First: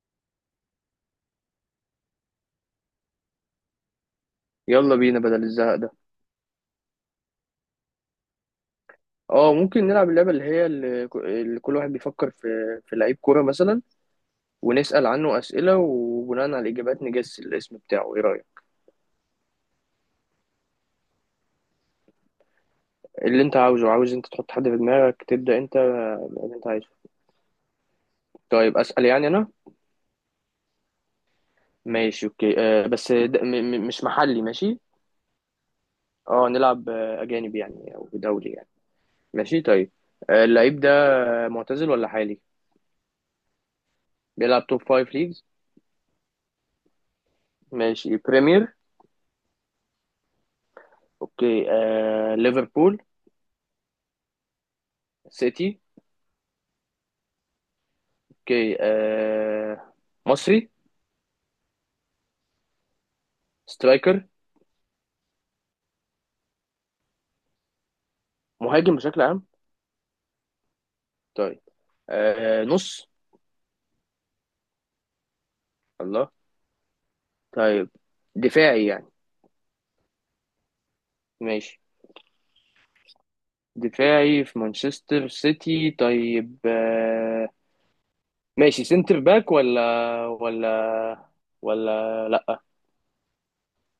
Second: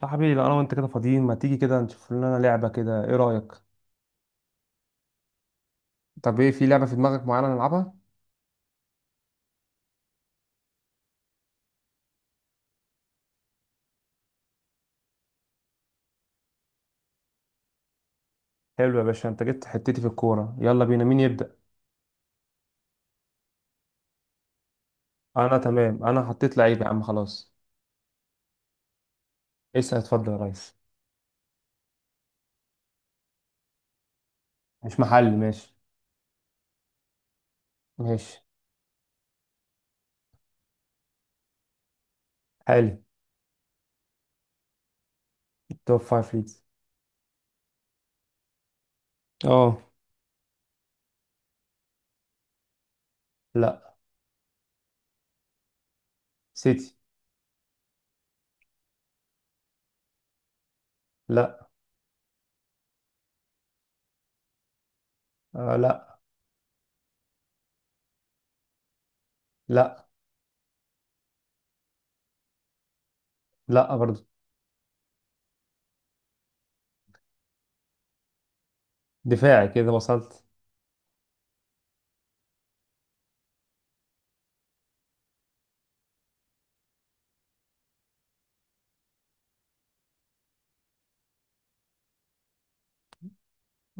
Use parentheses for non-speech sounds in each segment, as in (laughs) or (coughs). صاحبي، لو انا وانت كده فاضيين ما تيجي كده نشوف لنا لعبة كده، ايه رأيك؟ يلا بينا بدل الزهق ده. طب ايه في لعبة في دماغك معينة نلعبها؟ اه، ممكن نلعب اللعبة اللي هي اللي كل واحد بيفكر في لعيب كورة مثلا، ونسأل عنه أسئلة، وبناء على الإجابات نجس الاسم بتاعه. ايه رأيك؟ حلو يا باشا، انت جبت حتتي في الكورة. يلا بينا، مين يبدأ؟ اللي انت عاوزه، عاوز انت تحط حد في دماغك، انا تبدأ انت. تمام، انا حطيت اللي انت لعيب يا عايزه. عم خلاص. طيب، أسأل يعني انا. اسأل اتفضل يا ريس. ماشي، اوكي. بس ده م م مش محلي، ماشي. مش محلي ماشي. اه، نلعب. أجانب يعني أو ماشي. دولي يعني. ماشي، طيب. اللعيب ده معتزل ولا حالي؟ حالي. بيلعب توب فايف ليجز. توب فايف ليجز. ماشي، بريمير. اه. اوكي. ليفربول؟ لا. سيتي. سيتي. اوكي. مصري؟ لا. سترايكر؟ آه. لا. مهاجم بشكل عام؟ لا. طيب. نص؟ لا برضه. الله. طيب. دفاعي يعني. دفاعي كده وصلت. ماشي. دفاعي في مانشستر سيتي. طيب. ماشي. سنتر باك ولا ولا لا؟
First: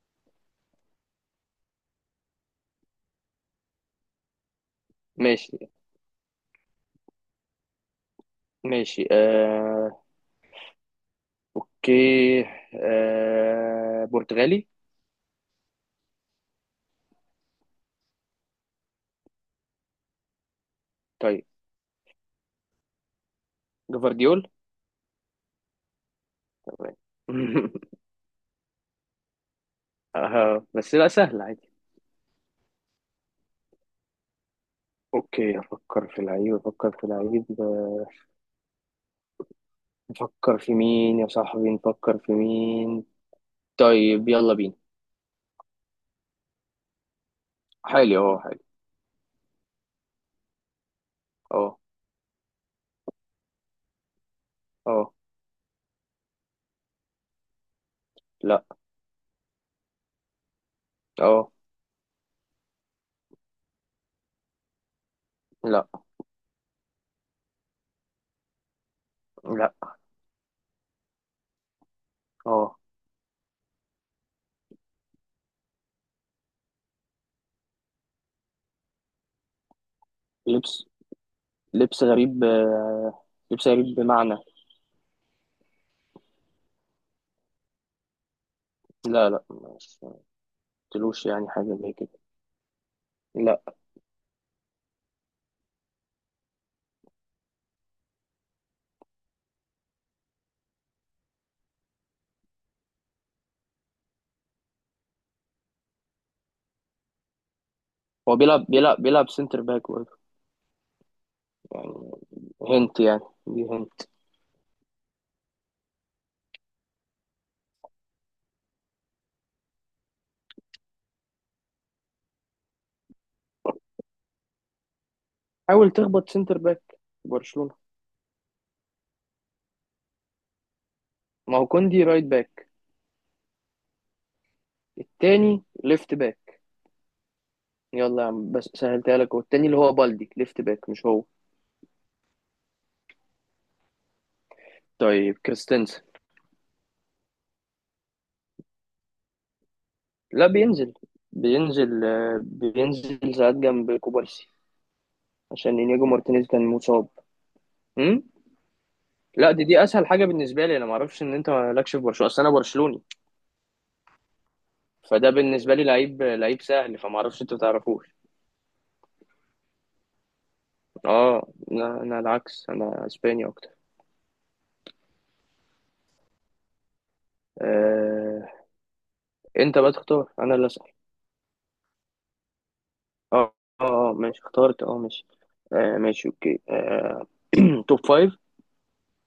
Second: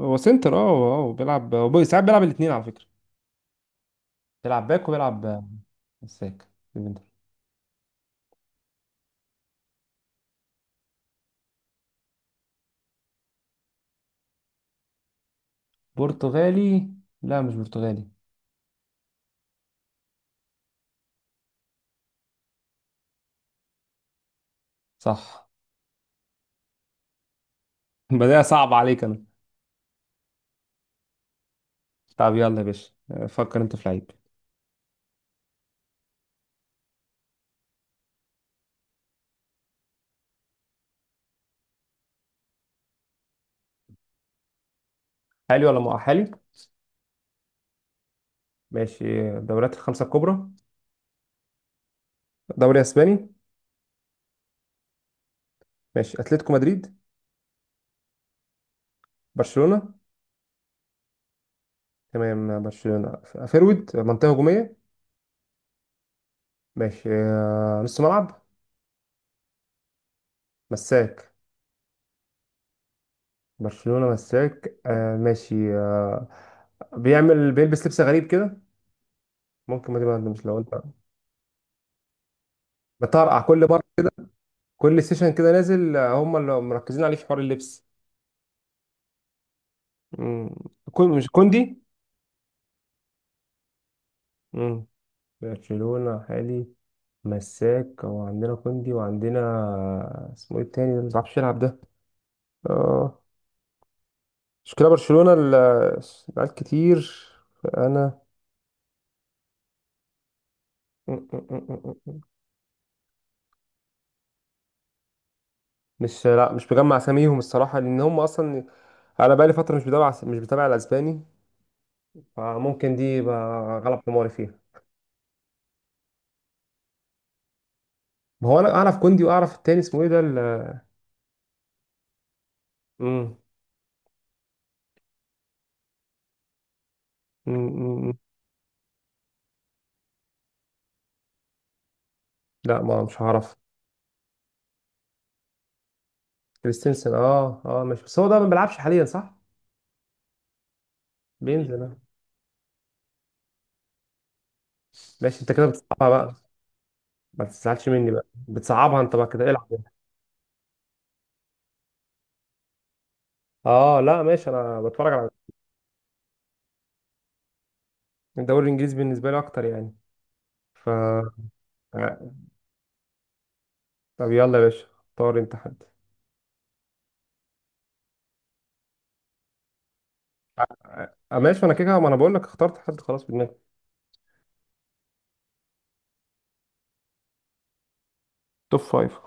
هو سنتر، اه اه، بيلعب هو ساعات بيلعب الاتنين على فكرة. بيلعب باك وبيلعب ماشي. مساك. ماشي. اوكي. برتغالي؟ برتغالي. لا مش برتغالي. طيب، جفارديول. صح. تمام. (laughs) (laughs) بداية صعب عليك انا. بس لا، سهل عادي. طب يلا يا باشا، فكر انت في لعيب. اوكي، افكر في لعيب، افكر في لعيب. نفكر في مين يا صاحبي، نفكر في مين؟ طيب، يلا بينا. حالي ولا مؤهلي؟ حالي؟ اه، حالي. ماشي. دوريات الخمسة الكبرى. اه. دوري اسباني. اه. ماشي. اتلتيكو مدريد. لا. برشلونة. اه. تمام برشلونة. فيرويد منطقة هجومية. لا. ماشي، نص ملعب. لا. مساك. اه، برشلونة مساك، آه، ماشي آه، بيعمل بيلبس لبس غريب كده. ممكن ما تبقى مش لو انت. لبس. لبس غريب. بتطرقع كل لبس مرة. غريب بمعنى؟ كل سيشن كده نازل، هم اللي مركزين عليه في حوار اللبس. لا، لا، مش مم. كون قلتلوش مش يعني حاجة كوندي. زي كده. لا. مم. برشلونة حالي، مساك، وعندنا كوندي وعندنا اسمه ايه التاني ده اللي مبيعرفش يلعب ده؟ اه. مشكلة برشلونة العيال كتير. فأنا. هو بيلعب سنتر باك برضه. مم. مم. يعني، مم. هنت يعني. دي هنت. مش، لا مش مجمع اساميهم الصراحة لأن هم أصلا. أنا بقالي فترة مش بتابع الأسباني. فممكن دي يبقى غلط حماري فيها. حاول تخبط سنتر باك برشلونة. ما هو أنا أعرف كوندي وأعرف التاني اسمه ايه ده ما هو كوندي رايت باك، مم. التاني ليفت باك. مم. مم. يلا يا عم، بس سهلتها لك، والتاني اللي هو بالدي ليفت باك، مش هو؟ لا ما مش هعرف. طيب، كريستنسن. كريستنسن، اه اه ماشي، بس هو ده ما بيلعبش حاليا صح؟ لا، بينزل. بينزل آه. بينزل ساعات جنب كوبارسي. ماشي انت كده عشان انياجو بتصعبها بقى. مارتينيز كان مصاب. ما تزعلش مني امم بقى، بتصعبها انت بقى كده لا، دي العب دي يعني. اسهل حاجه بالنسبه لي، انا ما اعرفش ان انت مالكش في برشلونه، اصل انا برشلوني، اه لا ماشي، انا بتفرج على فده بالنسبه لي لعيب، لعيب سهل، فما اعرفش انتوا تعرفوش. الدوري الانجليزي بالنسبه لي اكتر يعني، ف آه، اه، لا، انا العكس، انا اسباني اكتر. طب يلا يا باشا اختار انت حد. آه، انت بقى تختار، انا اللي اسال. آه ماشي، انا كده ما انا بقول لك اخترت حد خلاص في دماغي. اه. اه. ماشي، اخترت. اه. ماشي. ماشي، اوكي. (clears throat) توب فايف؟ توب فايف.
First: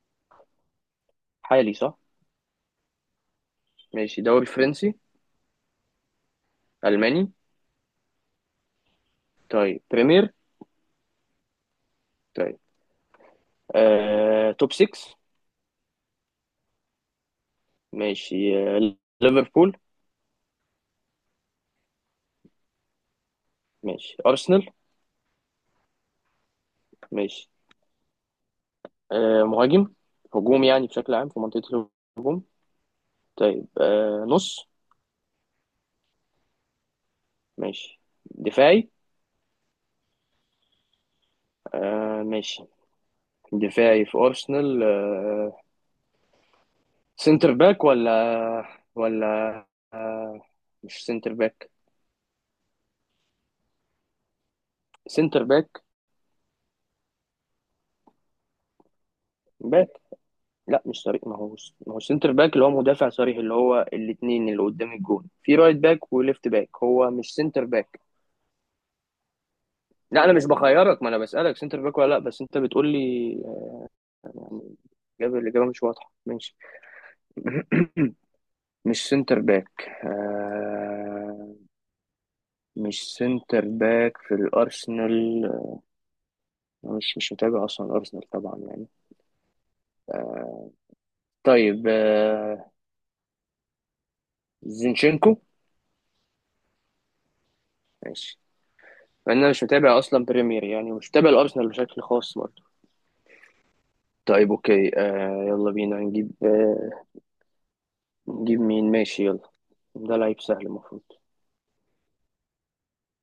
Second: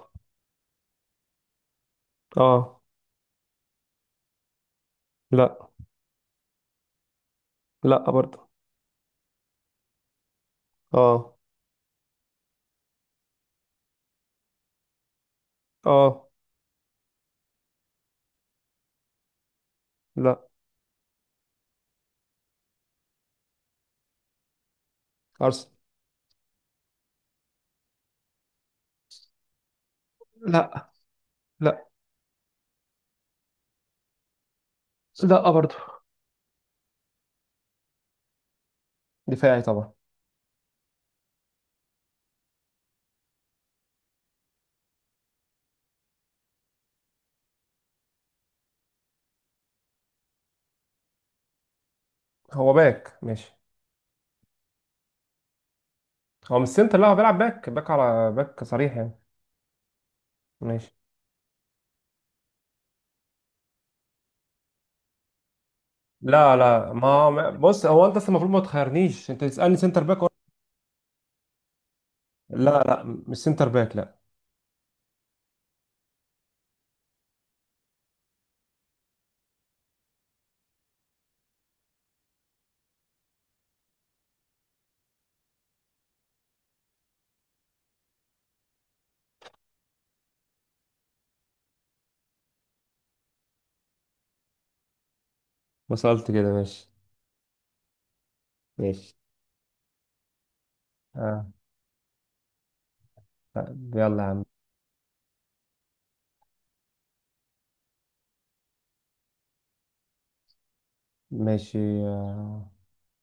حالي، صح؟ اه. ماشي. دوري فرنسي؟ لا. الماني؟ لا برضه. طيب، بريمير. اه. طيب. توب 6؟ اه. ماشي. آه، ليفربول؟ لا. ماشي، أرسنال. ارسنال. ماشي. مهاجم؟ هجوم يعني لا. بشكل عام في لا. منطقة الهجوم؟ طيب. نص؟ لا برضه. ماشي. دفاعي. دفاعي طبعا. ماشي. دفاعي في أرسنال. سنتر باك ولا؟ ولا؟ مش سنتر باك؟ هو باك ماشي. سنتر باك. هو مش سنتر، لا هو بيلعب باك، باك على باك صريح يعني. باك. لا، ماشي. مش صريح، ما هو سنتر باك اللي هو مدافع صريح، اللي هو الاتنين اللي قدام الجون، في رايت باك وليفت لا باك، لا هو مش سنتر بص، باك. هو انت أصلاً المفروض ما تخيرنيش، انت تسالني سنتر باك لا ولا. انا مش بخيرك، ما انا بسالك سنتر باك ولا لا، بس انت لا بتقول لا لي مش سنتر باك لا. يعني. الاجابه مش واضحه. ماشي. (coughs) (clears throat) مش سنتر باك. مش سنتر باك في الارسنال. مش متابع اصلا الارسنال طبعا يعني. طيب. زينشينكو. ما سالت كده ماشي. ماشي. ماشي. انا مش متابع اصلا بريمير يعني، مش متابع آه. الارسنال بشكل خاص برضه. طيب، يلا يا عم. طيب، اوكي. يلا بينا نجيب. نجيب مين؟ ماشي، يلا. ده لعيب سهل المفروض. ماشي. آه.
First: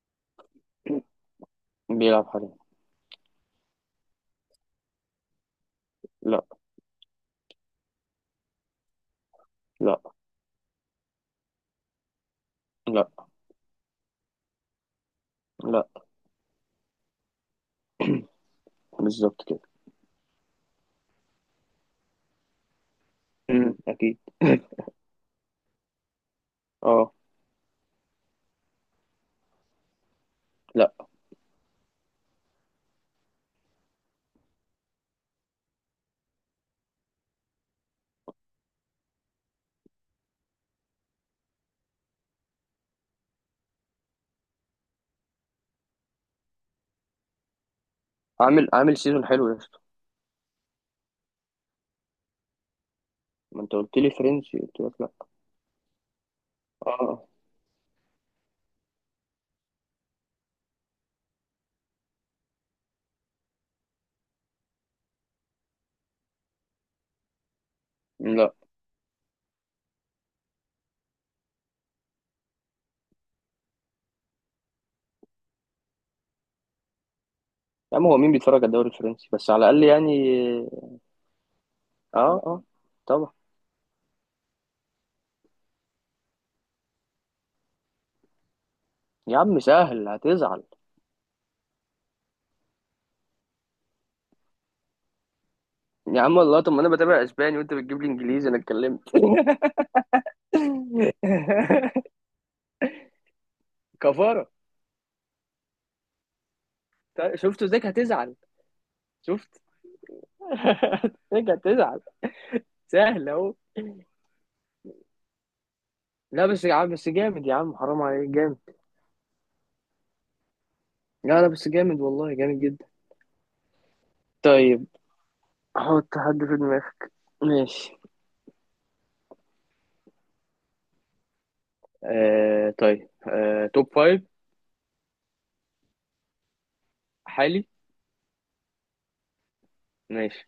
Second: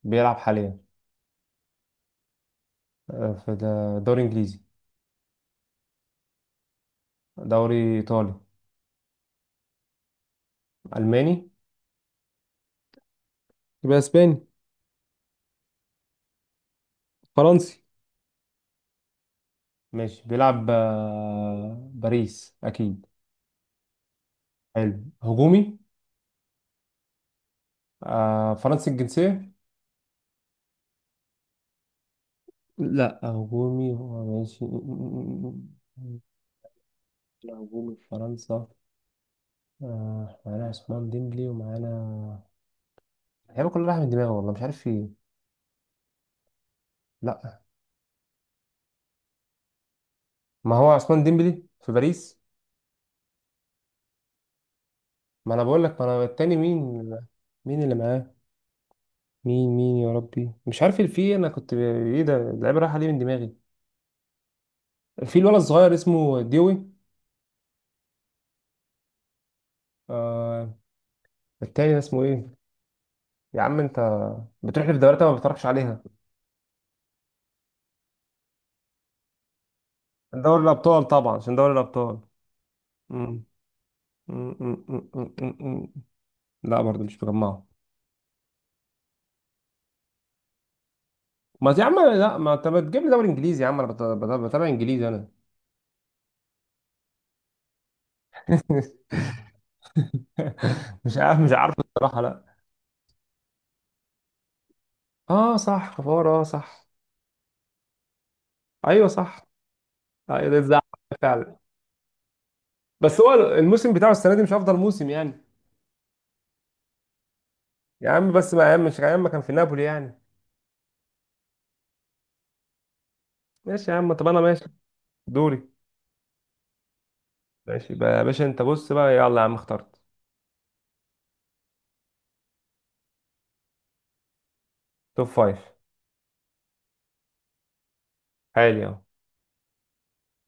بيلعب حاليا. (coughs) بيلعب حاليا. آه. في دوري انجليزي؟ لا. دوري ايطالي؟ لا. الماني؟ لا. يبقى اسباني؟ لا. فرنسي. بالظبط كده. ماشي بيلعب، آه، باريس اكيد. اكيد. (laughs) حلو. هجومي. اه، آه. فرنسي الجنسية. لا. لا هجومي هو ماشي. لا هجومي في فرنسا. آه معانا عثمان ديمبلي ومعانا. اللعيبه كلها رايحه من دماغي، والله مش عارف في إيه. لا. عامل سيزون حلو يا اسطى. ما هو عثمان ديمبلي في باريس. ما انت قلت لي فرنسي، قلت لك لا. ما انا بقول لك، ما انا التاني مين؟ اه، مين اللي معاه؟ مين مين يا ربي، مش عارف اللي فيه، انا كنت ايه ده اللعيبه رايحه ليه من دماغي. في الولد الصغير اسمه ديوي. لا. آه. التاني ده اسمه ايه؟ يا عم انت بتروح لي في دوريات أنا ما بتتفرجش عليها. يا عم، هو مين بيتفرج على الدوري الفرنسي بس على الاقل يعني؟ دوري الابطال طبعا عشان دوري الابطال. اه. اه. طبعا. م- م- م- م- م- م- م. لا برضه مش مجمعه. يا عم سهل، هتزعل. ما يا عم، لا ما انت بتجيب لي دوري انجليزي يا عم، انا بتابع انجليزي انا. يا عم والله، طب ما انا بتابع اسباني وانت بتجيب لي انجليزي، انا اتكلمت. (laughs) (laughs) مش عارف، مش عارف الصراحه، لا. كفاره. اه صح، كفار اه صح. طيب، شفت؟ ازيك هتزعل. ايوه صح. شفت. ايوه ده (laughs) الزعل. ازيك فعلا. هتزعل. بس سهل هو اهو. الموسم بتاعه السنه دي مش افضل موسم يعني. لا بس يا عم، بس جامد يا عم، حرام يا عليك، عم بس، جامد. ما يا عم، مش يا عم كان في نابولي يعني. لا، لا، بس جامد والله، جامد جدا. ماشي يا عم، طب انا ماشي. طيب. دوري. حط حد في دماغك. ماشي ماشي. بقى يا باشا، انت بص بقى، يلا يا عم اخترت. طيب. توب فايف؟ توب فايف. حالي. حالي اهو. ماشي.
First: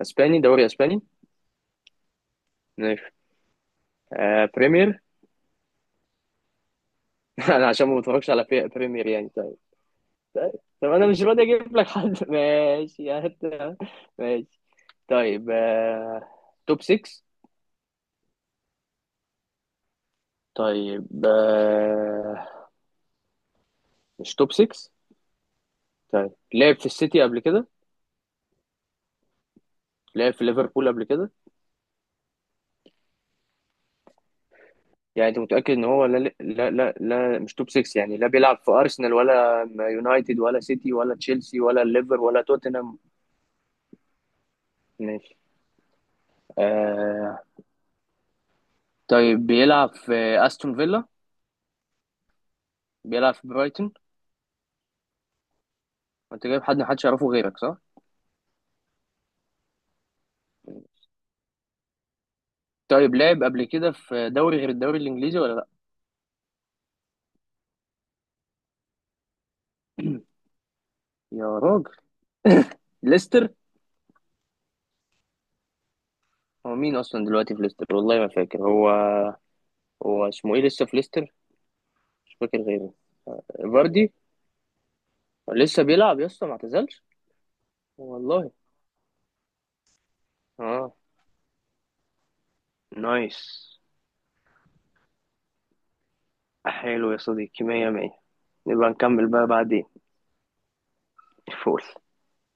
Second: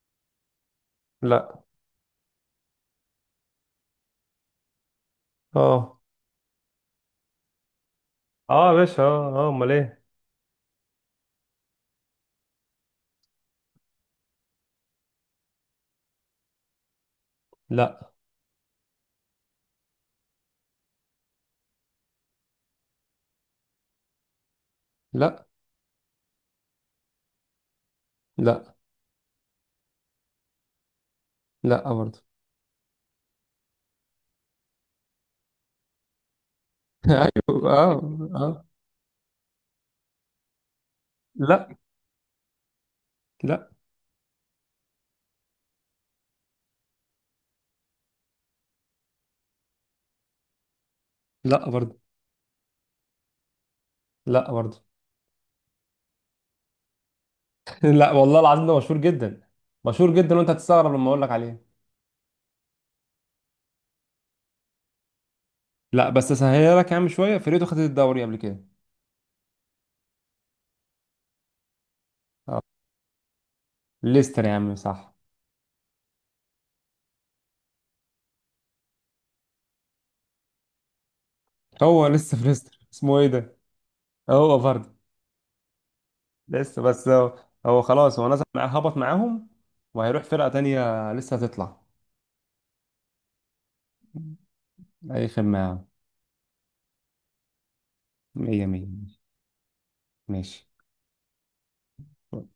اسباني؟ دوري اسباني؟ لا. ماشي. بريمير. اه. (laughs) انا عشان ما بتفرجش على اه يا باشا، بريمير يعني، اه اه طيب. امال ايه. طيب. طب انا مش راضي اجيب لك حد. (laughs) ماشي، هات. ماشي، طيب. توب 6؟ لا. طيب. مش توب 6. لا. طيب، لعب في السيتي قبل كده؟ لا. لعب في ليفربول قبل كده؟ لا برضه. يعني انت متأكد ان هو، لا، لا، لا، (laughs) لا، مش توب ايوه اه. 6 يعني، لا بيلعب اه. في ارسنال ولا يونايتد ولا سيتي ولا تشيلسي لا. ولا الليفر ولا توتنهام؟ لا. ماشي. آه طيب. بيلعب في استون فيلا؟ لا برضه. بيلعب في برايتون؟ لا برضه. انت جايب حد محدش يعرفه غيرك، صح؟ (laughs) لا والله العظيم، ده مشهور جدا. مشهور جدا وانت هتستغرب لما اقول لك عليه. طيب، لعب قبل كده في دوري غير الدوري الانجليزي ولا لا؟ لا بس اسهلها لك يا عم، شويه فرقته خدت الدوري قبل كده. (clears throat) يا راجل، آه. ليستر. ليستر يا عم صح. هو مين اصلا دلوقتي في ليستر، والله ما فاكر هو. هو اسمه ايه لسه في ليستر؟ هو لسه مش في فاكر ليستر غيره. اسمه ايه ده؟ فاردي. هو برضه لسه بيلعب يا اسطى؟ ما لسه اعتزلش؟ بس هو, هو خلاص هو نزل والله. مع، هبط معاهم وهيروح فرقه اه. تانية لسه هتطلع. نايس. اي خدمه يا عم. حلو يا صديقي، مية مية. مية مية. نبقى نكمل بقى بعدين. ماشي فول.